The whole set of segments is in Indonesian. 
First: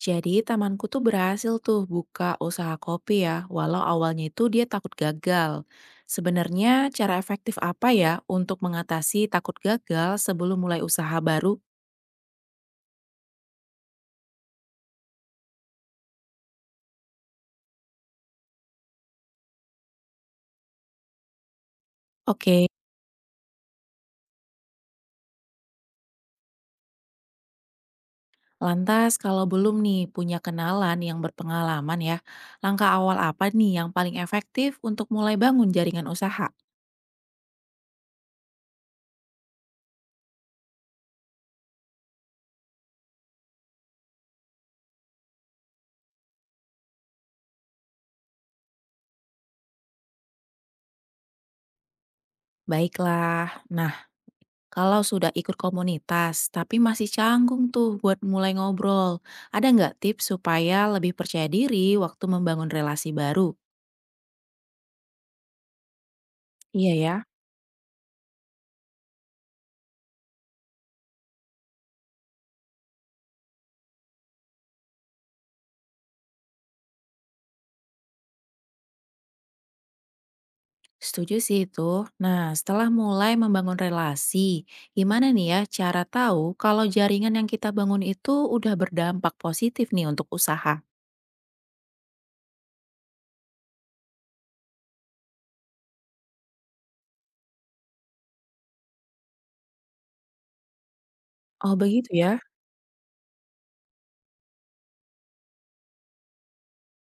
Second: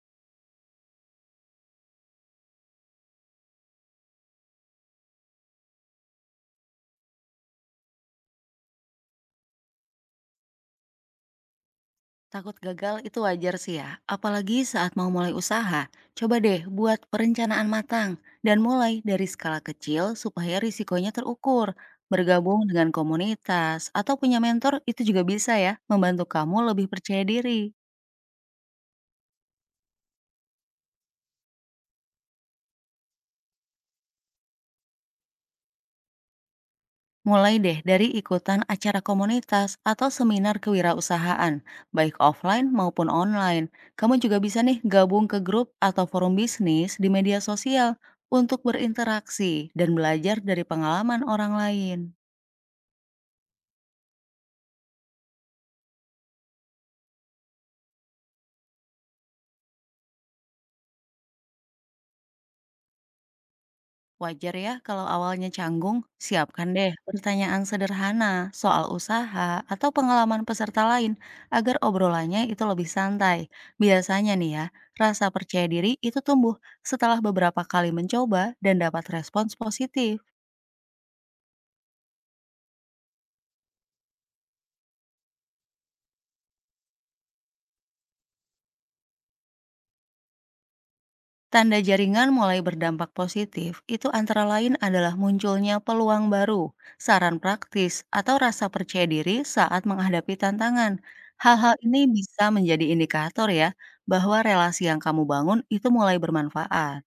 Jadi temanku tuh berhasil tuh buka usaha kopi ya, walau awalnya itu dia takut gagal. Sebenarnya cara efektif apa ya untuk mengatasi takut gagal sebelum mulai usaha baru? Takut gagal itu wajar sih ya, apalagi saat mau mulai usaha. Coba deh buat perencanaan matang dan mulai dari skala kecil supaya risikonya terukur. Bergabung Oke, dengan komunitas atau punya mentor itu juga bisa ya membantu kamu lebih percaya diri. lantas kalau belum nih punya kenalan yang berpengalaman ya, langkah awal apa nih yang paling efektif untuk mulai bangun jaringan usaha? Mulai deh dari ikutan acara komunitas atau seminar kewirausahaan, baik offline maupun online. Kamu juga bisa nih gabung ke grup atau forum bisnis di media sosial untuk berinteraksi dan belajar dari pengalaman orang lain. Baiklah, nah. Kalau sudah ikut komunitas, tapi masih canggung tuh buat mulai ngobrol. Ada nggak tips supaya lebih percaya diri waktu membangun relasi baru? Wajar ya kalau awalnya canggung, siapkan deh Iya ya. pertanyaan sederhana soal usaha atau pengalaman peserta lain agar obrolannya itu lebih santai. Biasanya nih ya, rasa percaya diri itu tumbuh setelah beberapa kali mencoba dan dapat respons positif. Setuju sih itu. Nah, setelah mulai membangun relasi, gimana nih ya cara tahu kalau jaringan yang kita bangun itu udah berdampak positif nih untuk usaha? Tanda jaringan mulai berdampak positif itu antara lain adalah munculnya peluang baru, saran praktis, atau rasa percaya diri saat menghadapi tantangan. Hal-hal Oh ini begitu ya. bisa menjadi indikator ya bahwa relasi yang kamu bangun itu mulai bermanfaat.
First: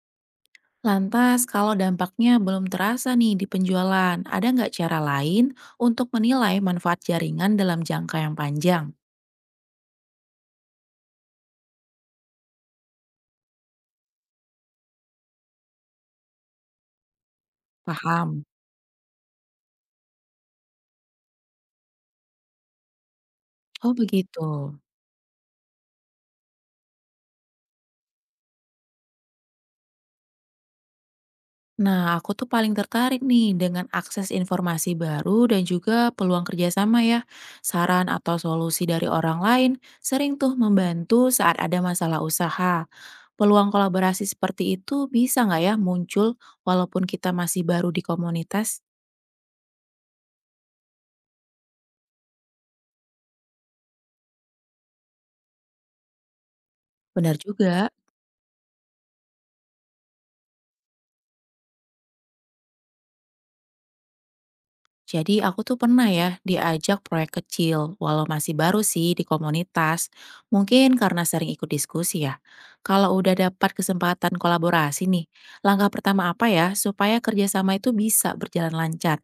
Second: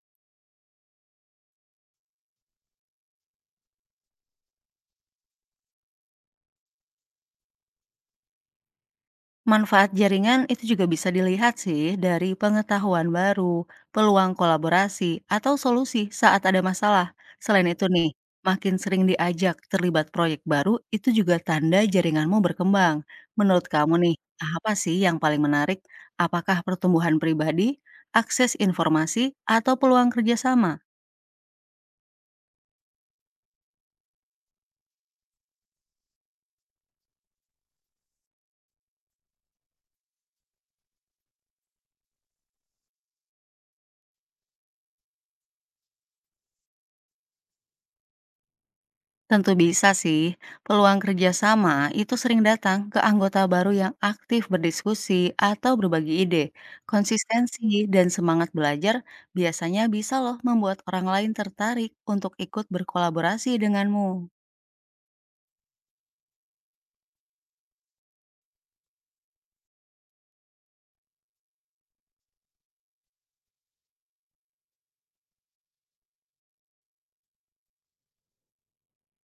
Lantas, kalau dampaknya belum terasa nih di penjualan, ada nggak cara lain untuk menilai manfaat jaringan dalam jangka yang panjang? Manfaat jaringan itu juga bisa dilihat sih dari pengetahuan baru, peluang kolaborasi, atau solusi saat ada masalah. Selain itu nih, Paham? makin sering diajak terlibat proyek baru, itu juga tanda jaringanmu berkembang. Menurut Oh kamu nih, begitu. apa sih yang paling menarik? Apakah pertumbuhan pribadi, akses informasi, atau peluang kerjasama? Nah, aku tuh paling tertarik nih dengan akses informasi baru dan juga peluang kerjasama ya. Saran atau solusi dari orang lain sering tuh membantu saat ada masalah usaha. Peluang kolaborasi seperti itu bisa nggak ya muncul walaupun kita masih baru di komunitas? Tentu bisa sih, peluang kerjasama itu sering datang ke anggota baru yang aktif berdiskusi atau berbagi ide. Benar Konsistensi juga. dan semangat belajar biasanya bisa loh membuat orang lain tertarik untuk ikut berkolaborasi denganmu. Jadi aku tuh pernah ya diajak proyek kecil, walau masih baru sih di komunitas. Mungkin karena sering ikut diskusi ya. Kalau udah dapat kesempatan kolaborasi nih, langkah pertama apa ya supaya kerjasama itu bisa berjalan lancar?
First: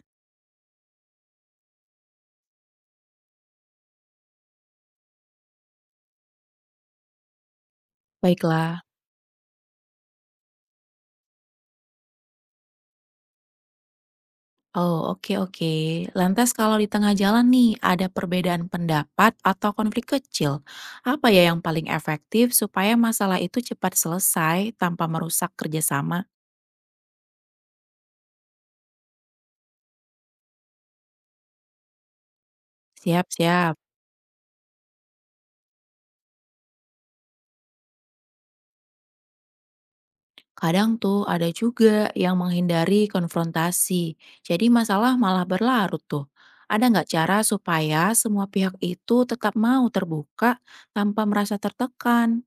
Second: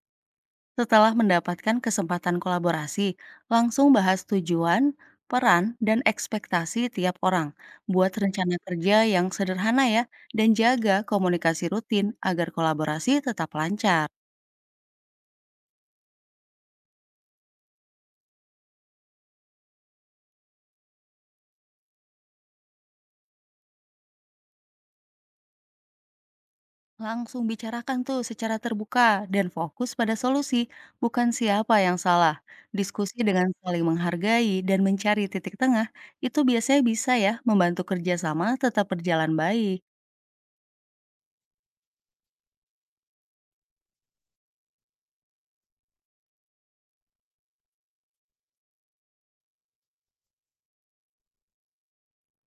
Setelah mendapatkan kesempatan kolaborasi, langsung bahas tujuan, peran, dan ekspektasi tiap orang. Buat rencana Baiklah. kerja yang sederhana ya, dan jaga komunikasi rutin agar kolaborasi tetap lancar. Oh, oke oke. Lantas kalau di tengah jalan nih ada perbedaan pendapat atau konflik kecil, apa ya yang paling efektif supaya masalah itu cepat selesai tanpa merusak kerjasama? Langsung bicarakan tuh secara terbuka dan fokus pada solusi, bukan siapa yang salah. Diskusi Siap dengan siap. saling menghargai dan mencari titik tengah, itu biasanya bisa ya membantu kerjasama tetap berjalan baik. Kadang tuh ada juga yang menghindari konfrontasi, jadi masalah malah berlarut tuh. Ada nggak cara supaya semua pihak itu tetap mau terbuka tanpa merasa tertekan?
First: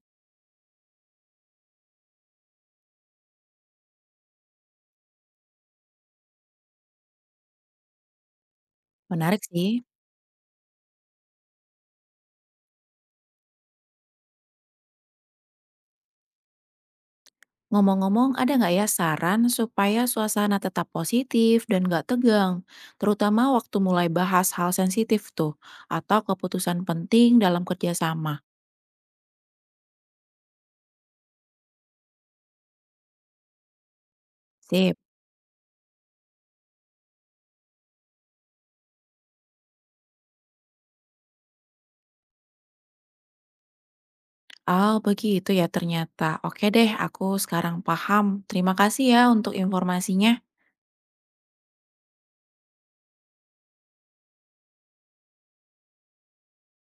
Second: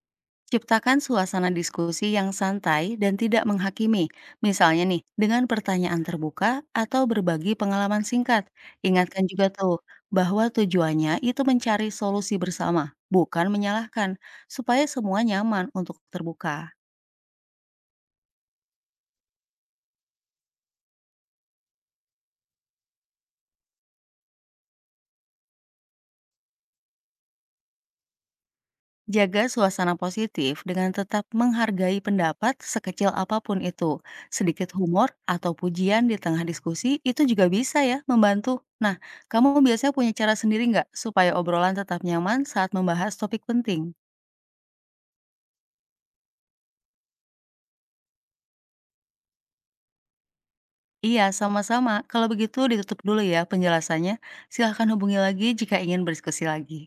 Ciptakan suasana diskusi yang santai dan tidak menghakimi. Misalnya nih, dengan pertanyaan terbuka atau berbagi pengalaman singkat. Ingatkan Menarik juga sih. tuh, bahwa tujuannya itu mencari solusi bersama, bukan menyalahkan, supaya semua nyaman untuk terbuka. Ngomong-ngomong, ada nggak ya saran supaya suasana tetap positif dan nggak tegang? Terutama waktu mulai bahas hal sensitif tuh, atau keputusan penting dalam kerjasama. Jaga suasana positif dengan tetap menghargai pendapat sekecil apapun itu. Sedikit Sip. humor atau pujian di tengah diskusi itu juga bisa ya membantu. Nah, kamu biasanya punya cara sendiri nggak supaya obrolan tetap nyaman saat membahas topik penting? Oh, begitu ya ternyata. Oke deh, aku sekarang paham. Terima kasih ya untuk informasinya. Iya, sama-sama. Kalau begitu ditutup dulu ya penjelasannya. Silahkan hubungi lagi jika ingin berdiskusi lagi.